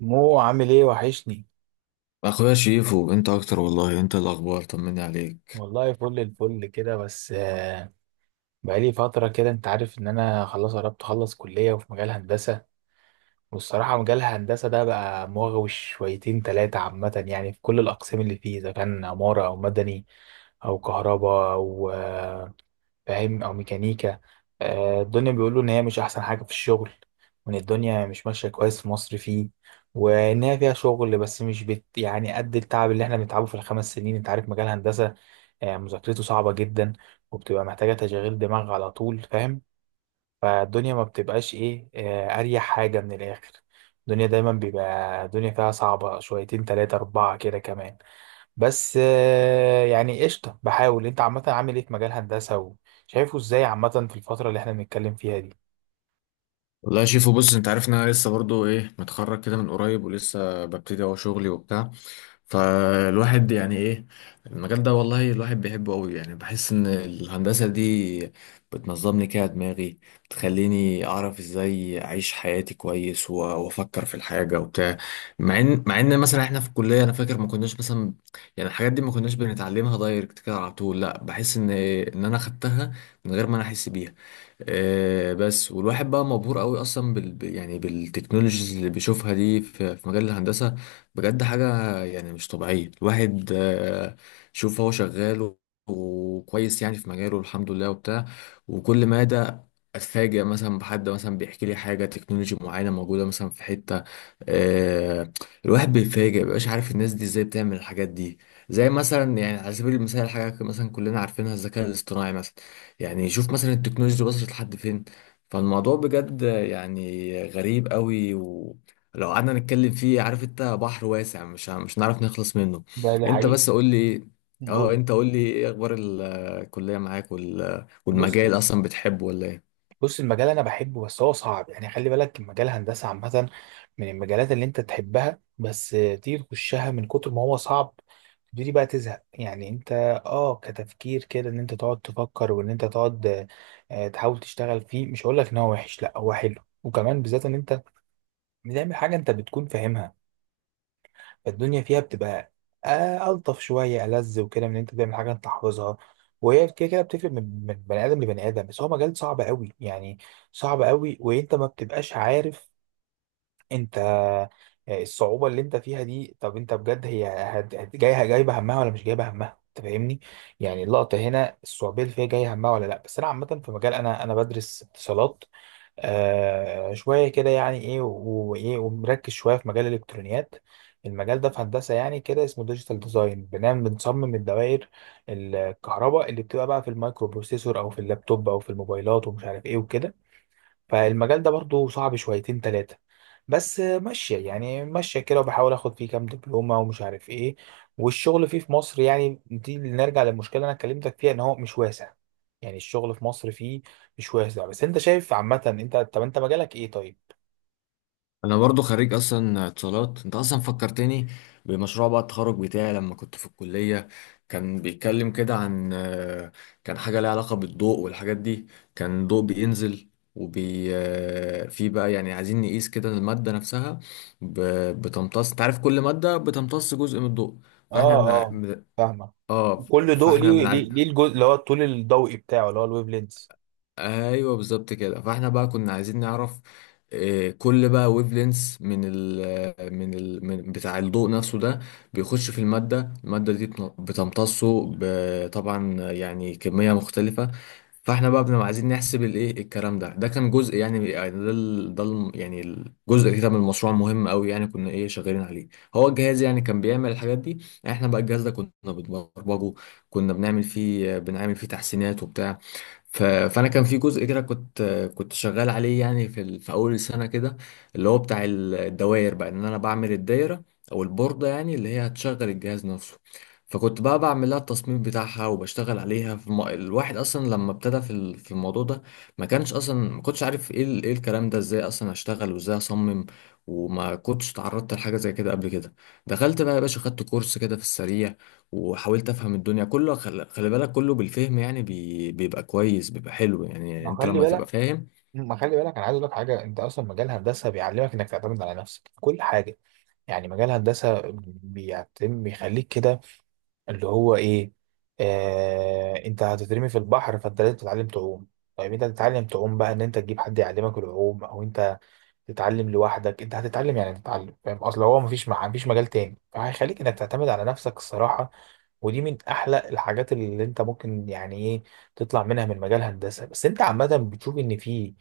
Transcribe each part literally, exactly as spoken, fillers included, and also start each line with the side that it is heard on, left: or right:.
right: مو عامل ايه وحشني.
left: اخويا شيفو، انت اكتر والله. انت الاخبار، طمني عليك.
right: والله فل الفل كده، بس آه، بقالي فترة كده. انت عارف ان انا خلاص قربت اخلص كلية وفي مجال هندسة. والصراحة مجال الهندسة ده بقى مغوي شويتين تلاتة عامة، يعني في كل الأقسام اللي فيه، إذا كان عمارة أو مدني أو كهرباء أو آه، فاهم، او ميكانيكا. آه، الدنيا بيقولوا ان هي مش احسن حاجه في الشغل، وان الدنيا مش ماشيه كويس في مصر فيه، وان هي فيها شغل بس مش بت يعني قد التعب اللي احنا بنتعبه في الخمس سنين. انت عارف مجال هندسه آه، مذاكرته صعبه جدا، وبتبقى محتاجه تشغيل دماغ على طول، فاهم؟ فالدنيا ما بتبقاش ايه آه، اريح حاجه من الاخر. الدنيا دايما بيبقى الدنيا فيها صعبه شويتين تلاتة اربعه كده كمان، بس آه، يعني قشطة، بحاول. انت عامة عامل ايه في مجال هندسة، وشايفه ازاي عامة في الفترة اللي احنا بنتكلم فيها دي؟
left: والله يا شيفو، بص، انت عارف ان انا لسه برضو ايه متخرج كده من قريب، ولسه ببتدي اهو شغلي وبتاع. فالواحد يعني ايه المجال ده والله الواحد بيحبه قوي. يعني بحس ان الهندسة دي بتنظمني كده دماغي، بتخليني اعرف ازاي اعيش حياتي كويس و- وافكر في الحاجة وبتاع. مع ان مع ان مثلا احنا في الكلية، انا فاكر ما كناش مثلا يعني الحاجات دي ما كناش بنتعلمها دايركت كده على طول. لا، بحس ان إيه، ان انا خدتها من غير ما انا احس بيها. آه، بس والواحد بقى مبهور قوي اصلا بال ب- يعني بالتكنولوجيز اللي بيشوفها دي في في مجال الهندسه. بجد حاجه يعني مش طبيعيه. الواحد آه، شوف هو شغال و- وكويس يعني في مجاله الحمد لله وبتاع. وكل ما ده اتفاجئ مثلا بحد مثلا بيحكي لي حاجه تكنولوجي معينه موجوده مثلا في حته، آه، الواحد بيتفاجئ، مبقاش عارف الناس دي ازاي بتعمل الحاجات دي. زي مثلا يعني على سبيل المثال حاجه مثلا كلنا عارفينها، الذكاء الاصطناعي مثلا. يعني شوف مثلا التكنولوجيا وصلت لحد فين. فالموضوع بجد يعني غريب قوي، ولو قعدنا نتكلم فيه، عارف انت، بحر واسع، مش ه- مش هنعرف نخلص منه.
right: ده دي
left: انت
right: حقيقة.
left: بس قول لي إيه؟ اه
right: قول.
left: انت قول لي ايه اخبار الكلية معاك وال...
right: بص
left: والمجال اصلا بتحبه ولا ايه؟
right: بص، المجال انا بحبه بس هو صعب، يعني خلي بالك المجال الهندسه عامه من المجالات اللي انت تحبها، بس آه، تيجي تخشها من كتر ما هو صعب تبتدي بقى تزهق، يعني انت اه كتفكير كده ان انت تقعد تفكر وان انت تقعد آه، آه، تحاول تشتغل فيه. مش هقول لك ان هو وحش، لا هو حلو، وكمان بالذات ان انت بتعمل حاجه انت بتكون فاهمها الدنيا فيها بتبقى آه، ألطف شوية ألذ وكده من إن أنت تعمل حاجة أنت حافظها. وهي كده كده بتفرق من من بني آدم لبني آدم، بس هو مجال صعب قوي يعني، صعب قوي. وأنت ما بتبقاش عارف أنت آه، الصعوبة اللي أنت فيها دي، طب أنت بجد هي هت- هت- جاية جايبة همها ولا مش جايبة همها؟ أنت فاهمني، يعني اللقطة هنا الصعوبية اللي فيها جاية همها ولا لأ. بس أنا عامة في مجال، أنا أنا بدرس اتصالات آه شوية كده، يعني إيه و- وإيه، ومركز شوية في مجال الإلكترونيات. المجال ده في هندسة يعني كده اسمه ديجيتال ديزاين، بنعمل بنصمم الدوائر الكهرباء اللي بتبقى بقى في المايكرو بروسيسور أو في اللابتوب أو في الموبايلات ومش عارف إيه وكده. فالمجال ده برضو صعب شويتين تلاتة، بس ماشية يعني، ماشية كده وبحاول اخد فيه كام دبلومة ومش عارف ايه. والشغل فيه في مصر، يعني دي اللي نرجع للمشكلة اللي انا كلمتك فيها ان هو مش واسع، يعني الشغل في مصر فيه مش واسع. بس انت شايف عامة انت، طب انت مجالك ايه طيب؟
left: انا برضو خريج اصلا اتصالات. انت اصلا فكرتني بمشروع بقى التخرج بتاعي لما كنت في الكلية. كان بيتكلم كده عن آه، كان حاجة ليها علاقة بالضوء والحاجات دي. كان ضوء بينزل وبي آه، في بقى يعني عايزين نقيس كده المادة نفسها ب- بتمتص. انت عارف كل مادة بتمتص جزء من الضوء. فاحنا
right: اه
left: بنع...
right: اه،
left: بن-
right: فاهمة.
left: اه
right: كل ضوء
left: فاحنا
right: ليه
left: بنع...
right: ليه ليه الجزء اللي هو الطول الضوئي بتاعه اللي هو الويف لينز.
left: ايوه بالظبط كده. فاحنا بقى كنا عايزين نعرف، آه، كل بقى ويف لينس من ال من ال من بتاع الضوء نفسه ده، بيخش في المادة. المادة دي بتن- بتمتصه ب- طبعا يعني كمية مختلفة. فاحنا بقى بنبقى عايزين نحسب الايه الكلام ده. ده كان جزء يعني، يعني ده ال- ده الم- يعني الجزء كده من المشروع مهم قوي يعني، كنا ايه شغالين عليه. هو الجهاز يعني كان بيعمل الحاجات دي، احنا بقى الجهاز ده كنا بنبرمجه، كنا بنعمل فيه بنعمل فيه تحسينات وبتاع. ف- فانا كان في جزء كده كنت كنت شغال عليه يعني في ال- في اول السنه كده، اللي هو بتاع ال- الدوائر، بقى ان انا بعمل الدايره او البورده يعني اللي هي هتشغل الجهاز نفسه. فكنت بقى بعمل لها التصميم بتاعها وبشتغل عليها في الم... الواحد اصلا لما ابتدى في ال- في الموضوع ده، ما كانش اصلا ما كنتش عارف ايه ال- ايه الكلام ده، ازاي اصلا اشتغل وازاي اصمم. وما كنتش تعرضت لحاجه زي كده قبل كده. دخلت بقى يا باشا خدت كورس كده في السريع، وحاولت افهم الدنيا كله. خل- خلي بالك كله بالفهم، يعني بي... بيبقى كويس، بيبقى حلو، يعني
right: ما
left: انت
right: خلي
left: لما تبقى
right: بالك
left: فاهم.
right: ما خلي بالك، انا عايز اقول لك حاجه. انت اصلا مجال هندسه بيعلمك انك تعتمد على نفسك في كل حاجه، يعني مجال هندسه بيعتم بيخليك كده اللي هو ايه، آه انت هتترمي في البحر فانت لازم تتعلم تعوم. طيب انت هتتعلم تعوم بقى ان انت تجيب حد يعلمك العوم او انت تتعلم لوحدك؟ انت هتتعلم يعني تتعلم، فاهم؟ اصل هو مفيش مع... مفيش مجال تاني فهيخليك انك تعتمد على نفسك الصراحة. ودي من احلى الحاجات اللي انت ممكن يعني ايه تطلع منها من مجال هندسة. بس انت عامة بتشوف ان في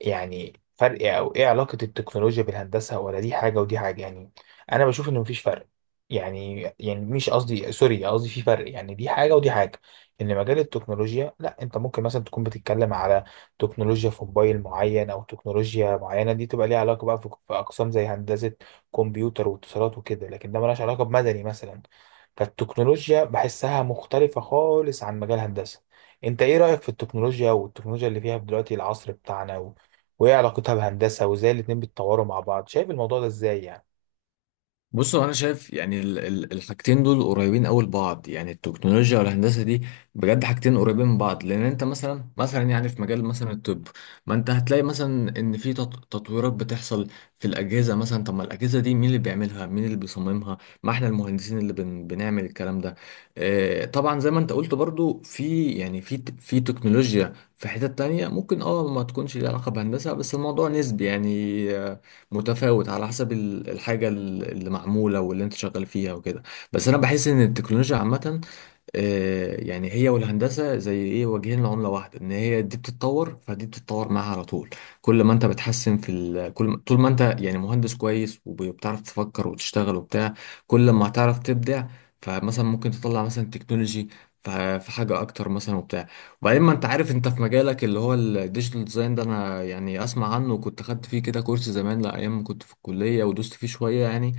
right: يعني فرق، او ايه علاقة التكنولوجيا بالهندسة، ولا دي حاجة ودي حاجة يعني؟ انا بشوف ان مفيش فرق، يعني يعني مش قصدي، سوري قصدي في فرق يعني، دي حاجة ودي حاجة. ان مجال التكنولوجيا لا، انت ممكن مثلا تكون بتتكلم على تكنولوجيا في موبايل معين او تكنولوجيا معينه، دي تبقى ليها علاقه بقى في في اقسام زي هندسه كمبيوتر واتصالات وكده، لكن ده ملهاش علاقه بمدني مثلا. فالتكنولوجيا بحسها مختلفه خالص عن مجال هندسه. انت ايه رايك في التكنولوجيا، والتكنولوجيا اللي فيها في دلوقتي العصر بتاعنا و... وايه علاقتها بهندسه، وازاي الاتنين بيتطوروا مع بعض؟ شايف الموضوع ده ازاي يعني؟
left: بصوا، انا شايف يعني ال- ال- الحاجتين دول قريبين قوي لبعض، يعني التكنولوجيا والهندسه دي بجد حاجتين قريبين من بعض. لان انت مثلا مثلا يعني في مجال مثلا الطب، ما انت هتلاقي مثلا ان في تط- تطويرات بتحصل في الاجهزه مثلا. طب ما الاجهزه دي مين اللي بيعملها، مين اللي بيصممها؟ ما احنا المهندسين اللي بن بنعمل الكلام ده. آه طبعا زي ما انت قلت برضو في يعني في ت- في تكنولوجيا في حتت تانية ممكن اه ما تكونش ليها علاقه بهندسه، بس الموضوع نسبي يعني، متفاوت على حسب ال- الحاجة ال- اللي معمولة واللي انت شغال فيها وكده. بس انا بحس ان التكنولوجيا عامة، آه، يعني هي والهندسة زي ايه، وجهين لعملة واحدة، ان هي دي بتتطور فدي بتتطور معاها على طول. كل ما انت بتحسن في ال... كل ما... طول ما انت يعني مهندس كويس وب- وبتعرف تفكر وتشتغل وبتاع، كل ما هتعرف تبدع. فمثلا ممكن تطلع مثلا تكنولوجي ف- في حاجة أكتر مثلا وبتاع. وبعدين ما أنت عارف أنت في مجالك اللي هو الديجيتال ديزاين ده، أنا يعني أسمع عنه، وكنت خدت فيه كده كورس زمان لا أيام ما كنت في الكلية، ودوست فيه شوية يعني.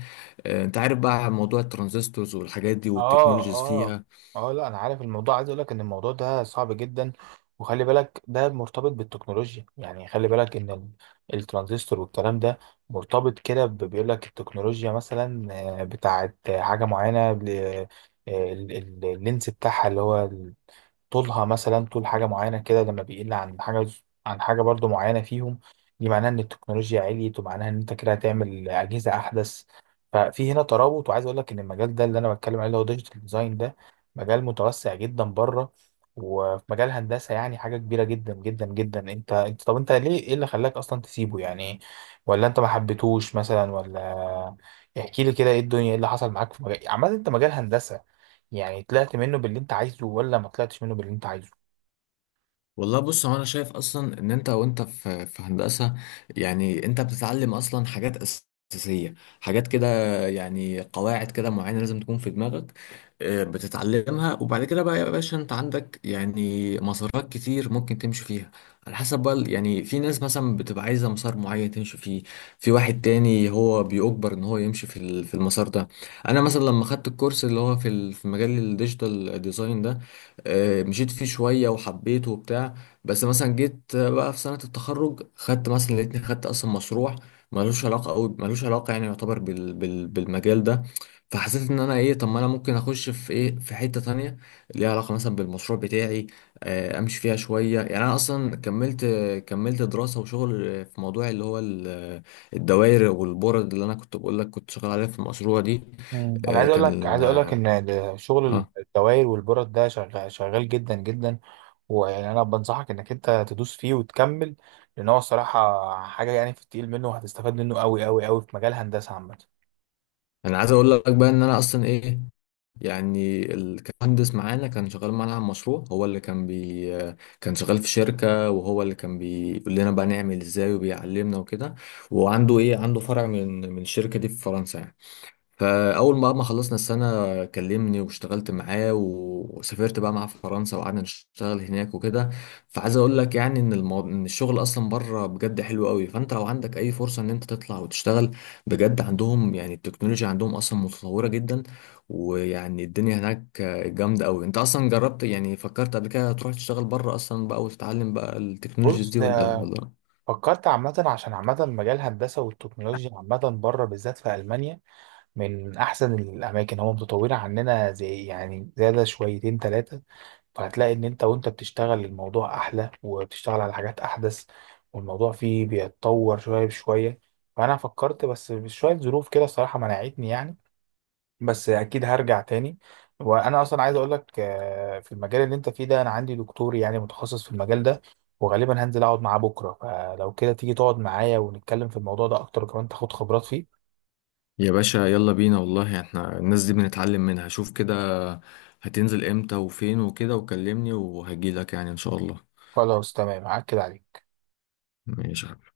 left: آه، أنت عارف بقى موضوع الترانزستورز والحاجات دي
right: اه
left: والتكنولوجيز
right: اه
left: فيها.
right: اه، لا انا عارف الموضوع. عايز اقول لك ان الموضوع ده صعب جدا، وخلي بالك ده مرتبط بالتكنولوجيا، يعني خلي بالك ان ال- الترانزستور والكلام ده مرتبط كده ب- بيقول لك التكنولوجيا مثلا آه، بتاعت حاجة معينة ل- آه، ال- ال- اللينس بتاعها اللي هو طولها مثلا طول حاجة معينة كده لما بيقل عن حاجة عن حاجة برضو معينة فيهم، دي معناها إن التكنولوجيا عليت، ومعناها إن أنت كده هتعمل أجهزة أحدث. ففي هنا ترابط. وعايز أقول لك إن المجال ده اللي أنا بتكلم عليه اللي هو ديجيتال ديزاين ده مجال متوسع جدا بره، وفي مجال هندسة يعني حاجة كبيرة جدا جدا جدا. أنت أنت طب أنت ليه، إيه اللي خلاك أصلا تسيبه يعني؟ ولا أنت ما حبيتهوش مثلا ولا؟ احكي لي كده إيه الدنيا، إيه اللي حصل معاك في مجال، عامة أنت مجال هندسة يعني طلعت منه باللي انت عايزه ولا ما طلعتش منه باللي انت عايزه؟
left: والله بص، هو انا شايف اصلا ان انت وانت في في هندسه يعني انت بتتعلم اصلا حاجات اساسيه، حاجات كده، يعني قواعد كده معينه لازم تكون في دماغك. آه، بتتعلمها، وبعد كده بقى يا باشا انت عندك يعني مسارات كتير ممكن تمشي فيها، على حسب بقى ال- يعني في ناس مثلا بتبقى عايزه مسار معين تمشي فيه، في واحد تاني هو بيجبر ان هو يمشي في ال- في المسار ده. انا مثلا لما خدت الكورس اللي هو في ال- في مجال الديجيتال ديزاين ده، آه، مشيت فيه شوية وحبيته وبتاع. بس مثلا جيت آه، بقى في سنة التخرج خدت مثلا، لقيتني خدت أصلا مشروع ملوش علاقة أوي، ملوش علاقة يعني يعتبر بال بال بالمجال ده. فحسيت إن أنا إيه، طب ما أنا ممكن أخش في إيه في حتة تانية ليها علاقة مثلا بالمشروع بتاعي، آه، أمشي فيها شوية. يعني أنا أصلا كملت كملت دراسة وشغل آه، في موضوع اللي هو ال- الدوائر والبورد اللي أنا كنت بقول لك كنت شغال عليها في المشروع دي.
right: مم. انا
left: آه،
right: عايز اقول لك
left: كان
right: عايز اقول لك ان شغل
left: اه
right: الدوائر والبرد ده شغال شغال جدا جدا، ويعني انا بنصحك انك انت تدوس فيه وتكمل، لان هو الصراحه حاجه يعني في التقيل منه، وهتستفاد منه قوي قوي قوي في مجال هندسه عامه.
left: انا عايز اقول لك بقى ان انا اصلا ايه، يعني ال- كان مهندس معانا كان شغال معانا على مشروع، هو اللي كان بي كان شغال في شركة، وهو اللي كان بيقول لنا بقى نعمل ازاي وبيعلمنا وكده. وعنده ايه، عنده فرع من من الشركة دي في فرنسا يعني. فاول ما ما خلصنا السنه كلمني واشتغلت معاه، وسافرت بقى مع فرنسا وقعدنا نشتغل هناك وكده. فعايز اقول لك يعني ان المو... ان الشغل اصلا بره بجد حلو قوي. فانت لو عندك اي فرصه ان انت تطلع وتشتغل، بجد عندهم يعني التكنولوجيا عندهم اصلا متطوره جدا، ويعني الدنيا هناك جامده قوي. انت اصلا جربت يعني، فكرت قبل كده تروح تشتغل بره اصلا بقى وتتعلم بقى التكنولوجيز
right: بص،
left: دي ولا ولا؟
right: فكرت عامة عشان عامة مجال الهندسة والتكنولوجيا عامة بره بالذات في ألمانيا من أحسن الأماكن، هم متطورين عننا زي يعني زيادة شويتين تلاتة، فهتلاقي ان انت وانت بتشتغل الموضوع احلى وبتشتغل على حاجات احدث، والموضوع فيه بيتطور شويه بشويه. فانا فكرت، بس بشويه ظروف كده الصراحه منعتني يعني، بس اكيد هرجع تاني. وانا اصلا عايز اقول لك آه، في المجال اللي انت فيه ده انا عندي دكتور يعني متخصص في المجال ده، وغالبا هنزل اقعد معاه بكره، فلو كده تيجي تقعد معايا ونتكلم في الموضوع ده اكتر وكمان تاخد خبرات فيه.
left: يا باشا يلا بينا والله، احنا الناس دي بنتعلم منها. شوف كده هتنزل امتى وفين وكده وكلمني وهجيلك يعني ان شاء الله.
right: خلاص تمام، هاكد عليك.
left: ماشي.